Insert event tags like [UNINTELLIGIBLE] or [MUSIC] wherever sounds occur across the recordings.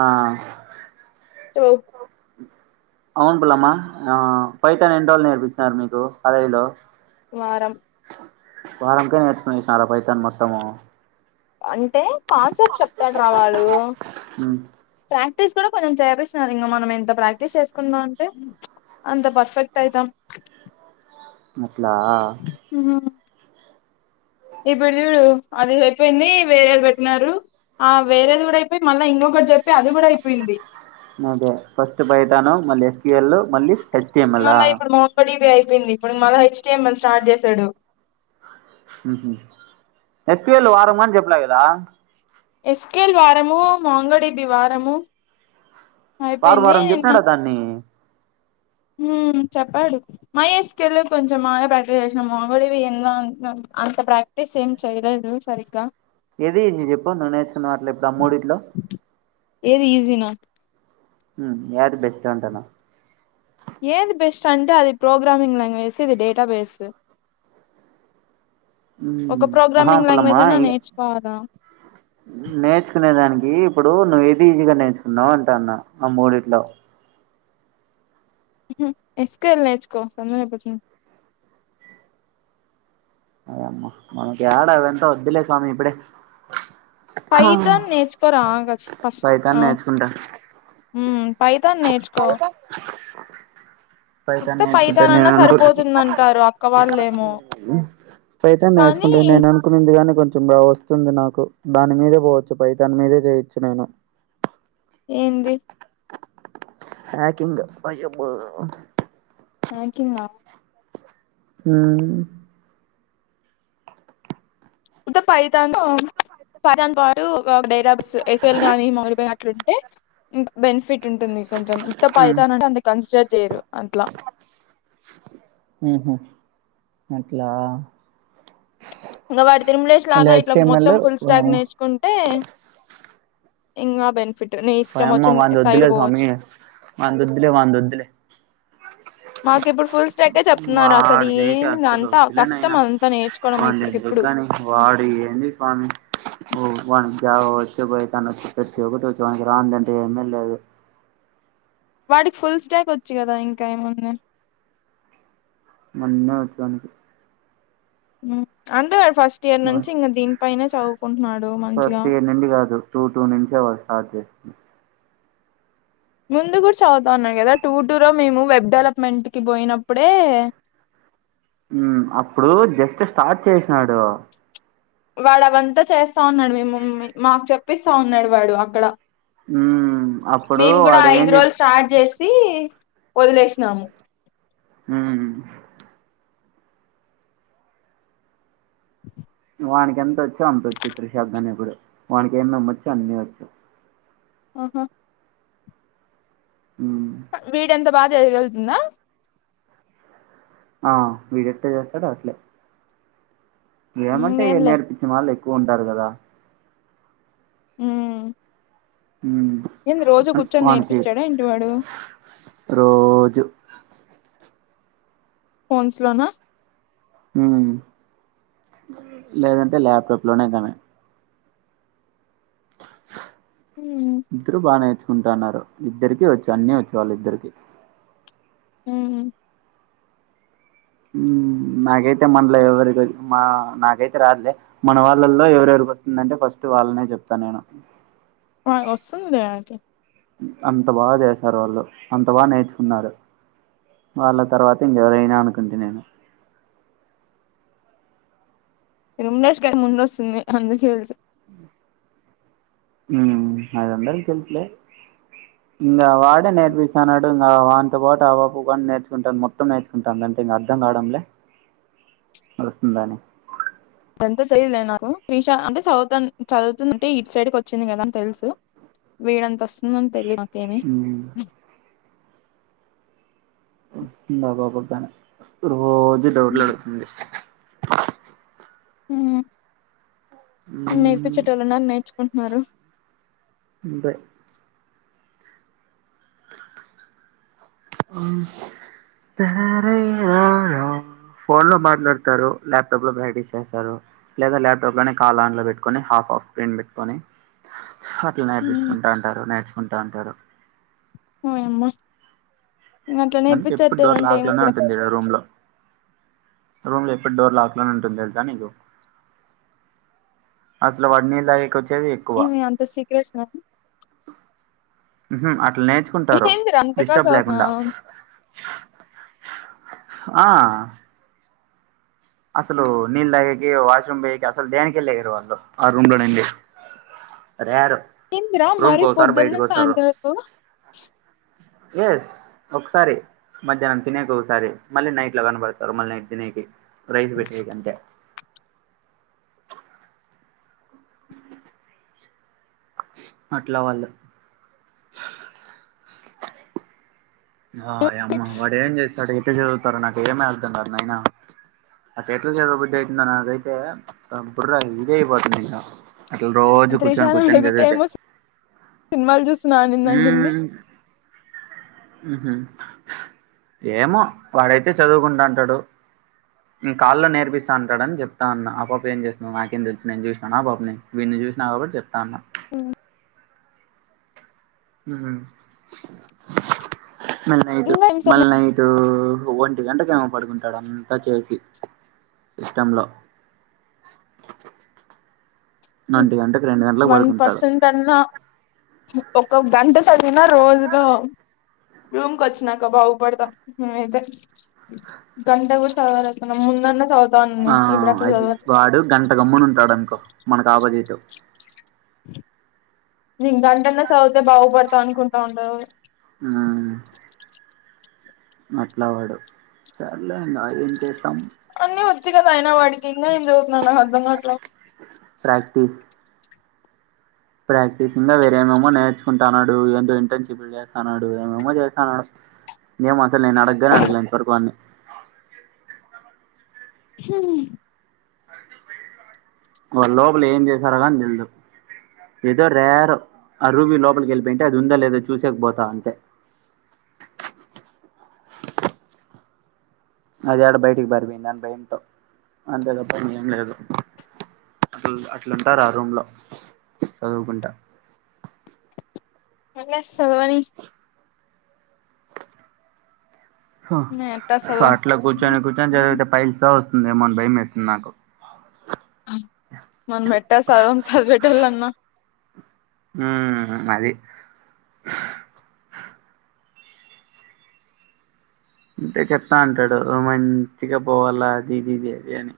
ఆ టోస్ అవును పిల్లమ్మా పైటన్ ఎన్నిరోజులు నేర్పించినన్నారు మీకు కాలేజీలో వారం వారంకే నేర్చుకుసారా పైసాను మొత్తము అంటే కాన్సెప్ట్ చెప్తాడు రా వాళ్ళు మ్ ఫ ట్రిస్ కూడా కొంచం చేపిస్తున్నారు ఇగా మనం ఎంత ప్రాక్టీస్ చేసుకుందాం అంటే అంత పర్ఫెక్ట్ అయితాం ఓ అట్లా ఆ [INAUDIBLE] ఇప్పుడు చూడు అది అయిపోయింది వేరేది పెట్టినారు ఆ వేరేది కూడా అయిపోయి మళ్ళీ ఇంగోకటి చెప్పి అది కూడా అయిపోయింది అదే ఫస్ట్ బయటాను మళ్ళీ ఎస్కిఎల్ మళ్ళీ హెచ్టిఎంఎల్ ఆ మొన్న ఇప్పుడు మొక్కడిది అయిపోయింది ఇప్పుడు మళ్ళా హెచ్టి ఎమ్ ఎల్ స్టార్ట్ చేసాడు ఉహు ఎస్క్యుఎల్ వారమని చేప్పినా కదా ఎస్కెల్ వారము మాంగో డిబి వారము వారం అయిపోయింది వారం నిన్న చెప్పినాడా దాన్ని హ చెప్పాడు మై ఎస్క్యూఎల్ కొంచెం బాగా పెట్ట చేసిన మాంగో డిబి ఏందో అంత అంత ప్రాక్టీస్ ఏం చేయలేదు సరిగా ఏది చెప్పు నువ్ నేర్చుకున్న అట్లే ఇప్పుడు మూడిట్లో ఏది ఈజిన ఉ యాది బెస్ట్ అంటన్న ఏది బెస్ట్ అంటే అది ప్రోగ్రామింగ్ లాంగ్వేజ్ ఇది డేటాబేస్ మ్ ఒక ఆహా ప్రోగ్రామింగ్ పుల్లమ్మ లాంగ్వేజ్ అన్నా నేర్చుకోవాలా నేర్చుకునే దానికి ఇప్పుడు నువ్వు ఏది ఈజీగా నేర్చుకున్నావు అంటన్నా ఆ మూడిట్లో ఉహు ఎస్క్యూఎల్ నేర్చుకో తొందరగా అయిపోతుంది వాయమ్మ మనకి ఎడా అదంతా వద్దులే స్వామి ఇప్పుడే ఫైతాన్ నేర్చుకోరా ఆగచ్చు ఫస్ట్ పైతాన్ ఆ నేర్చుకుంటా ఉ పైతాన్ నేర్చుకో పైతాన్ ఉత్త నేర్చుకుంటా నేను పైతానన్నా అనుకు సరిపోతుందంటారు అక్క వాళ్ళేమో పైథాన్ కానీ నేర్చుకుంటే నేను అనుకుంది గానీ కొ కొంచెం బాగా వస్తుంది నాకు దాని మీదే పోవచ్చు పై దాని మీదే చేయొచ్చు నేను ఏంది హాకింగ్ అయబ హాకింగా ఉ ఉత్త పైతాను పైతను పాటు డేటాబేస్ కానీ ఎక్యూఎల్ గాని మొ ఇట్లుంటే బెనిఫిట్ ఉంటుంది కొంచెం తప్ప ఉమ్ అవుతా అనంటే అంత కన్సిడర్ చేయరు అట్లా ఉహు అట్లా ఇంకా వాటి తిరుమలేస్ మళ్ళీ లాగా ఇట్లా హెచ్టిఎంఎల్ మొత్తం ఫుల్ స్టాక్ ఓయమ్మ నేర్చుకుంటే ఇంగ బెని ఫిట్ నీ ఇష్టం ఓయమ్మ వచ్చిన వాంది సైడ్ వద్దులే పోవచ్చు స్వామి వాంది వద్దులే వాంది వద్దులే మాకి ఇప్పుడు ఫుల్ స్టా ఇకే చెప్తున్నారు అసలు వాడిదైతే ఏం అస్సలు అంతా వద్దులే కష్టం నాయనా అంతా నేర్చుకోవడం వాని ఎందుకు ఇప్పుడికిప్పుడు కాని [UNINTELLIGIBLE] వానికి జావా వచ్చు పైతాన్ వచ్చు ప్రతి ఒక్కటి వచ్చు వానికి రానిదంటు ఏమీ లేదు వాడికి ఫుల్ స్టాక్ వచ్చు కదా ఇంకా ఏముంది అన్ని వచ్చు వానికి ఉ అంటే ఫస్ట్ ఇయర్ నుంచి వానికి ఇంకా దీనిపైనే చదువుకుంటున్నాడు మంచిగా ఫస్ట్ ఇయర్ అ ముందు కూడా చదువుతా ఉన్నారు కదా టూ టూ లో మేము వెబ్ డెవలప్మెంట్ కి పోయినప్పుడే ఉమ్ అప్పుడు జస్ట్ స్టార్ట్ చేసినాడు వాడు అవంతా చేస్తా ఉన్నాడు మిమమ్ మాకు చెప్పిస్తా ఉన్నాడు వాడు అక్కడ మ్మ్ అప్పుడు మేము కూడా వాడు ఐదు ఏంది రోజులు స్టార్ట్ చేస్ సి వదిలేసినాము ఊ వానికి ఎంతోచ్చో, అంతొచ్చు. త్రిష కానీ ఇప్పుడు. వానికి ఏమేమొచ్చో అన్ని వచ్చు. ఓహో మ్ వీడంత బా చదవగలుగుతుందా? ఆ వీడెట్ట చేస్తాడో అట్లే మ్మ్ ఏమన్నంటే ఇగ ఏంలే నేర్పించిన వాళ్ ఎక్కువుంటారు కదా! మ్ మ్ వానికి, నేర్పించాడా ఏంటి వాడు రోజు. ఫోన్స్ లోనా? ఉమ్. లేదంటే, ల్యాప్టాప్ లోనే కానీ. మ్మ్ ఇద్దరు బా నేర్చు కుంటాన్నారు. ఇద్దరికి వచ్చు అన్ని వచ్చు వాల్లిద్దరికి. మ్ ఉమ్ నాకైతే, మనలో ఎవరి, మా నాకైతే రాదులే. మన వాళ్ళల్లో ఎవరెవరు వస్తుందంటే ఫస్ట్ వాళ్ళనే చెప్తాను నేను. ఆ వస్తుందిలే వాళ్ళకి. అంత బాగ చేసారు వాళ్ళు. అంత బాగ నేర్చుకున్నారు. వాళ్ళ తర్వాత ఇంకెవరయినా అనుకుంటి నేను. రూమ్ లెస్ స్కై ముందొస్తుంది అందుకే తెలుసు. మ్ మ్ అది అందరికీ తెలుసులే. ఇంగ వాడే నేర్పిస్తాన్నాడు. ఇంగ వానితో పాటు ఆ పాప కానీ నేర్చుకుంటె మొత్తం నేర్చుకుంటాందన్ అంటే ఇంకా అర్థం కావడంలే, వస్తుందని? అదంతా తెలియదులే నాకు. త్రిష అంటే చదువుతంద్, చదువుతుందంటె, ఇట్ సైడ్కి వచ్చింది కదా అని తెలుసు. వీడంత వస్తుందని తెలిదు. నాకేమి. వస్తుంది ఆ పాపకి గానీ. రోజు డౌట్లడుగుతుంది. మ్ నేర్పించేటోల్ ఉన్నారు. నేర్చుకుంటున్నారు. అంతె మ్. తరారే రారా ఫోన్ లో మాట్లాడతారు. ల్యాప్టాప్ లో ప్రాక్టీస్ చేస్తారు. లేదా ల్యాప్టాప్ లోనే కాల్ ఆన్ లో పెట్టుకొని, హ హాఫ్ హాఫ్ స్క్రీన్ పెట్టుకొని, హట్ల మ్మ్ నేర్పించుకుంటాంటారు. నేర్చుకుంటాంటారు. ఓ యమ్మ. ఇంగ అట్ల అందుకే ఎప్పుడు డోర్ నేర్పించేత్తారంటే లాక్ లోనే ఏముందిరా ఉంటుంది ఈడ రూమ్ లో రూమ్ లో ఎప్పుడు డోర్ లాక్ లోనె ఉంటుంది. తెల్సా నీకు? అసలు వాడ్ నీళ్లు తాగేకి వచ్చి ఏమి అంత సీక్రెట్స్ ఆ మ్హు. అట్ల నేర్చుకుంటారు అంత డిస్టర్బ్ కాసవుతున్నా లేకుండా. ఆ అసలు నీళ్లు తాగేకి, వాష్రూమ్ పొయ్యెకి, అసలు దేనికి లెయరు. ఆ రూమ్ లో నిండి రేరు. ఏందిరా రూమ్కి మరి ఓసారి పొద్దున్న బయటికొస్తారు. సాయంత్రం వరకు ఎస్ ఒకసారి. మధ్యాహ్నం తినేకి ఒకసారి, మళ్ళ నైట్లలా కనబడతారు. మళ్ నైట్ తినేకి. రైస్ పెట్టెకంతే. అట్ల వాళ్ళు. వాయమ్మ, వాడు ఏం చేస్తాడు, ఎట్ట చదువుతారో, నాకు ఏమి అర్థం కాదు నాయినా. అట్ట ఎట్ల చదువుబుద్ధి అయితుందో, నాకైతే బుర్ర ఇదైపోతుంది ఇంకా అట్ల. రోజు కూర్చొని, కూర్చొని చదివితే. సినిమాల్ చూస్తున్నా అనిందనింది. మ్హు, ఏమో వాడైతే చదువుకుంటాంటాడు. కాల్లో నేర్పిస్తా అంటాడని చెప్తా అన్నా. ఆ పాప ఏం చేస్తున్నదో నాకేం తెలుసు నేను చూశినానా ఆ పాపని. విన్ని చూసినా కాబట్టి చెప్తా ఉన్నా. ఉమ్ హుహ్ మళ్ళీ నైట్ ఇంగా ఏం స్వప్న మల్నైట్ ఒంటి గంటకు ఎమో పడుకుంటాడు అంతా చేసి సిస్టం లో ఒంటి గంటకు వన్ పర్సెంట్ అన్నా ఒక గంట చదివినా రోజులో రూమ్ కి వచ్చినాక బాగుపడతం నేనాయితే గంట కూడా చదవలేకున్నా ముం దన్నా చదువు ఆ అది వాడు గంట గమ్మును ఉంటాడు అనుకో మనకు ఆపోజిట్ నేను గంటన్నా స దువుతే బాగుపడతా అనుకుంటా ఉంటా హ్మ్ అట్లా వాడు సర్లే ఇంగా ఎంచేస్తాం. అన్నీ వచ్చు కదా అయినా వాడికి ఇంగా ఏం చదువుతున్నాడు నాకు అర్ధం కావట్లే. ప్రాక్టీస్ ఇంగా వేరేమేమో నేర్చుకుంటాన్నాడు. ఎంటో ఎంటో ఇంటర్న్షిప్ చేస్తాన్నాడు ఏమేమో చేస్తాన్నాడు. ఏమో అసలు నేను అడగ్గనే అడగలే ఇంతవరకు వాన్ని హ్ వాళ్ళు లోపల ఏం చేసారో కాని తెలిదు. ఏదో రేర్ ఆ రుబి లోపలికి వెళ్ళిపోయింటే అది ఉందా లేదో చూసేకి పోతా అంతే. [INAUDIBLE] అది ఏడ బయటికి పారిపోయిందా అని భయంతో అంతే తప్ప ఇంగా ఎం లేదు. అసలు అట్లుంటారు ఆ రూమ్ లో చదువుకుంటా. కని సదవని మేము ఎట్టా సదవం అట్లా కూర్చొని కూర్చొని చదివితే పైల్స్ రావు ఏమోని భయం వేస్తుంది నాకు. మనం ఎట్టా సదవం చదివేటోళ్ళన్నా హ్మ్ హ్ అది ఉంటే చెప్తా అంటాడు మంచిగా పోవాలా అదిదిది అది అని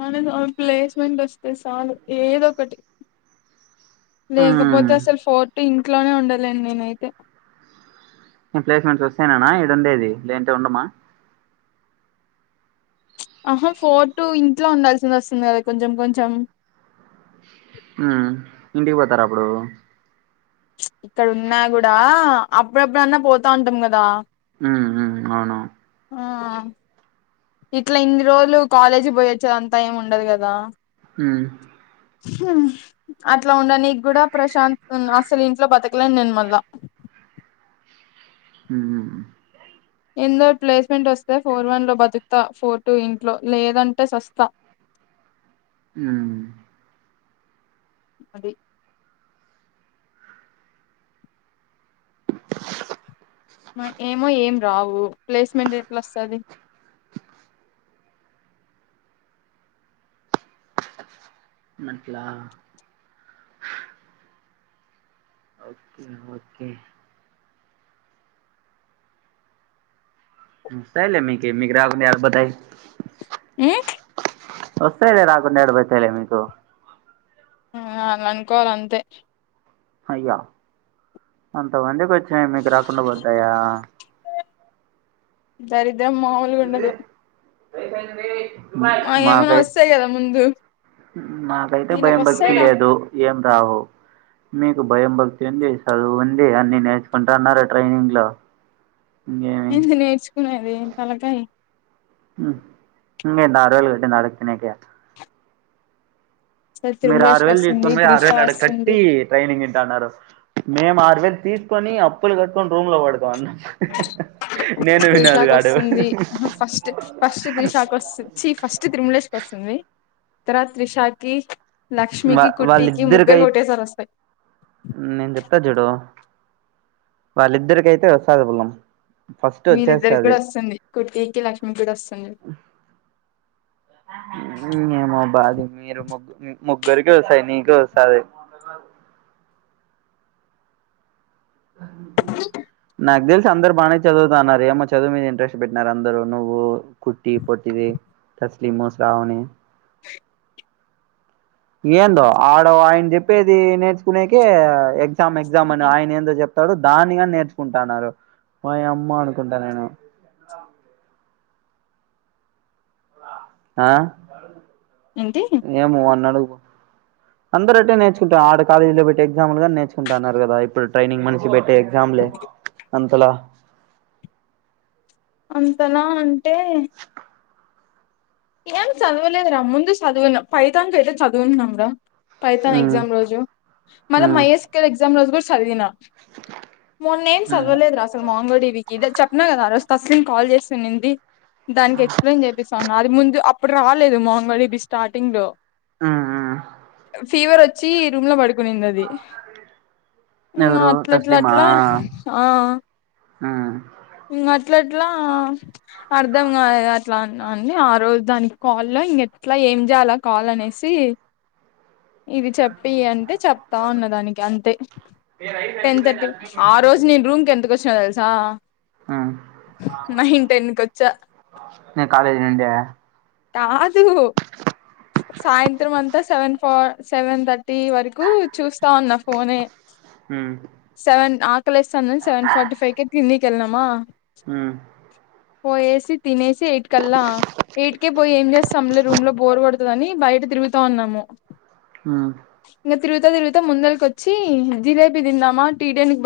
మనకు ఓ ప్లేస్మెంట్ వస్తే సాలు ఏదో ఒకటి. ఉమ్ లేకపోతే అసలు ఫోర్ట్ టూ ఇంట్లోనే ఉండలేను నేనైతే. ఎం ప్లేస్మెంట్స్ వస్తేనేనా ఈడ ఉండేది లేదంటే ఉండమా. ఆహా ఫోర్టు ఇంట్లో ఉండాల్సి వస్తుంది కదా కొంచెం కొంచెం. ఉ ఇంటికి పోతారా అప్పుడు. ఇక్కడ ఉన్నా కూడా అప్పుడప్పుడన్నా పోతా ఉంటాం కదా. అవునవును ఆ ఇట్లా ఇన్ని రోజులు కాలేజీ పోయి వచ్చేదంతా ఏమి ఉండదు కదా. హ్ ఉ అట్లా ఉండ నీకి కూడా ప్రశాంతంగా అస్సలు ఇంట్లో బతకలేను నేను మళ్ళా. ఉమ్ ఎందో ప్లేస్మెంట్ వస్తే ఫోర్ వన్ లో బతుకుతా ఫోర్టు టూ ఇంట్లో లేదంటే సస్తా. ఉ అది మ ఏమో ఏం రావు ప్లేస్మెంట్ ఏట్ల అస్తది. అట్లా ఒకే ఓకే వస్తాయిలే మీకి మీకు రాకుండా ఏడపోతాయ్. హ్ వస్తాయిలే రాకుండా ఏడబోతాయిలే మీకు. ఆ అనన్కోవాలంతే అయ్యో అంతమందికి వచ్చినాయ్ మీకు రాకుండా పోతాయా దరిద్రం మాములు గుండదు. అయిపోయింది. మా కేమైనా వస్తాయి కదా ముందు నా కైతే వీళ్ళకి భయం భక్తి వస్తాయి రా లేదు. ఏం రావు. మీకు భయం భక్తి ఉంది. చదువు ఉంది. అన్ని నేర్చుకుంటన్నారు ట్రైనింగ్ లో ఇంకేమి ఏంది నేర్చుకునేది తలకాయ్ మ్ ఇంగేంది ఆరువేలు కట్టింది అడక్తినేక మీరు ఆరు తిరుమలేష్కి వేలు వస్తుంది తీసుకుని పోయి ఆరు త్రిష వేలు ఆడ వస్తుంది కట్టి ట్రైనింగ్ ఇంటాన్నారు. మేము ఆరు వేలు తీసుకొని అప్పులు కట్టుకొని రూమ్లో పడతాన్నాం. త్రిశ కొస్తుంది. అహ ఫస్ట్ ఫస్ట్ త్రిశ కొస్తు చి ఫస్ట్ తిరుములేష్ కొస్తుంది. తర్వాత త్రిషాకి వా లక్ష్మికి కుట్టికి ముగ్గురు వాళ్ళీద్దరికైత్ ఒకటేసారి వస్తాయి నేను చెప్తా చూడు వాళ్ళిద్దరికైతే వస్తాది బలం. వీళ్ళిద్దరిక్కూడా వస్తుంది. కుట్టికి లక్ష్మి కూడొస్తుంది. ఇంగేమోబ్బా అది మీరు ముగ్గు ముగ్గురికి వస్తాయి నీకూ వస్తాది. [UNINTELLIGIBLE] అ నాక్ తెలుసు అందరరు బాగానే చదువుతాన్నారు ఏమో చదువు మీద ఇంట్రెస్ట్ పెట్టినారు. అందరు నువ్వు కుట్టి పొట్టిది తస్లీము శ్రావణి ఏందో ఆడ ఆయన చెప్పేది నేర్చుకునేకి ఎగ్జ మ్ ఎగ్జామ్ అని ఆయనేందో చెప్తాడు. దాన్ని గాని నేర్చుకుంటన్నారు. ఓయమ్మ అనుకుంటా నేను ఆ ఏంటి ఏమో వాన్నడుగుపో అందరట్టే నేర్చుకుంటారు ఆడ కాలేజ్లో పెట్టే ఎగ్జామ్ల్ గాని నేర్చుంటన్నారు కదా ఇప్పుడు ట్రైనింగ్ మనిషి పెట్ ట్టే ఎగ్జామ్మ్లే అంతలా అంతలా అంటే ఏం చదవలేదురా ముందు చదువిన పైతాన్ కైతే చదువున్నాంరా పైతాన్ మ్మ్ ఎగ్జామ్ రోజు మళ్ల మ్మ్ మైఎస్కర్ ఎగ్జామ్ రోజు కూడ చదివిన మొన్నేం మ్మ్ చదవలేదురా అసలు మాంగోలి బీకీ ఇది చెప్నా కదా ఆ రోజ్ తస్లీమ్ కాల్ చేస్తున్నింది. దానికి ఎక్స్ప్లెయిన్ చేపిస్తాన్నా అది ముందు అప్పుడు రాలేదు మాంగొలి బీ స్టార్టింగ్ లో మ్మ్ మ్మ్ ఫీవరొచ్ చ్చి ఈ రూమ్లో పడు కునిందది. ఎవరు ఇంగట్లట్లా అట్లా ఆ ఆ ఇంగట్ల అట్లా అర్ధం కాదుగా అట్లా అన్నా అండి. ఆ రోజు దానికి కాల్లో ఇంగేట్లా ఏం జేయాలా కాల్ అనేసి అ [INAUDIBLE] ఇది చెప్పి అంటే చెప్తావున్నా దానికి అంతే టెన్ థర్టీ ఆ రోజు నేను రూమ్కి ఎంతకొచ్చినానో తెలుసా నైన్ టెన్ కొచ్చా నే కాలేజ్ నుండి కాదు సాయంత్రమంతా seven four seven thirty వరకు చూస్తా ఉన్న ఫోనే మ్ సెవెన్ ఆకలేస్తాందని సెవెన్ ఫార్టీ ఫైవ్ కే తిన్నికేళ్నామా మ్ పోయేసి తినేసి ఎయిట్ కల్లా ఎయిట్కే పోయి ఏం చేస్తాంలే రూమ్లో బోర్ కొడ తదని బయట తిరుగుతా ఉన్నాము. హ్మ్ ఇంగ తిరుగుతా తిరుగుతా ముందరి కొచ్చి జిలేబీ తిన్నామా టీటేన్కి పోయి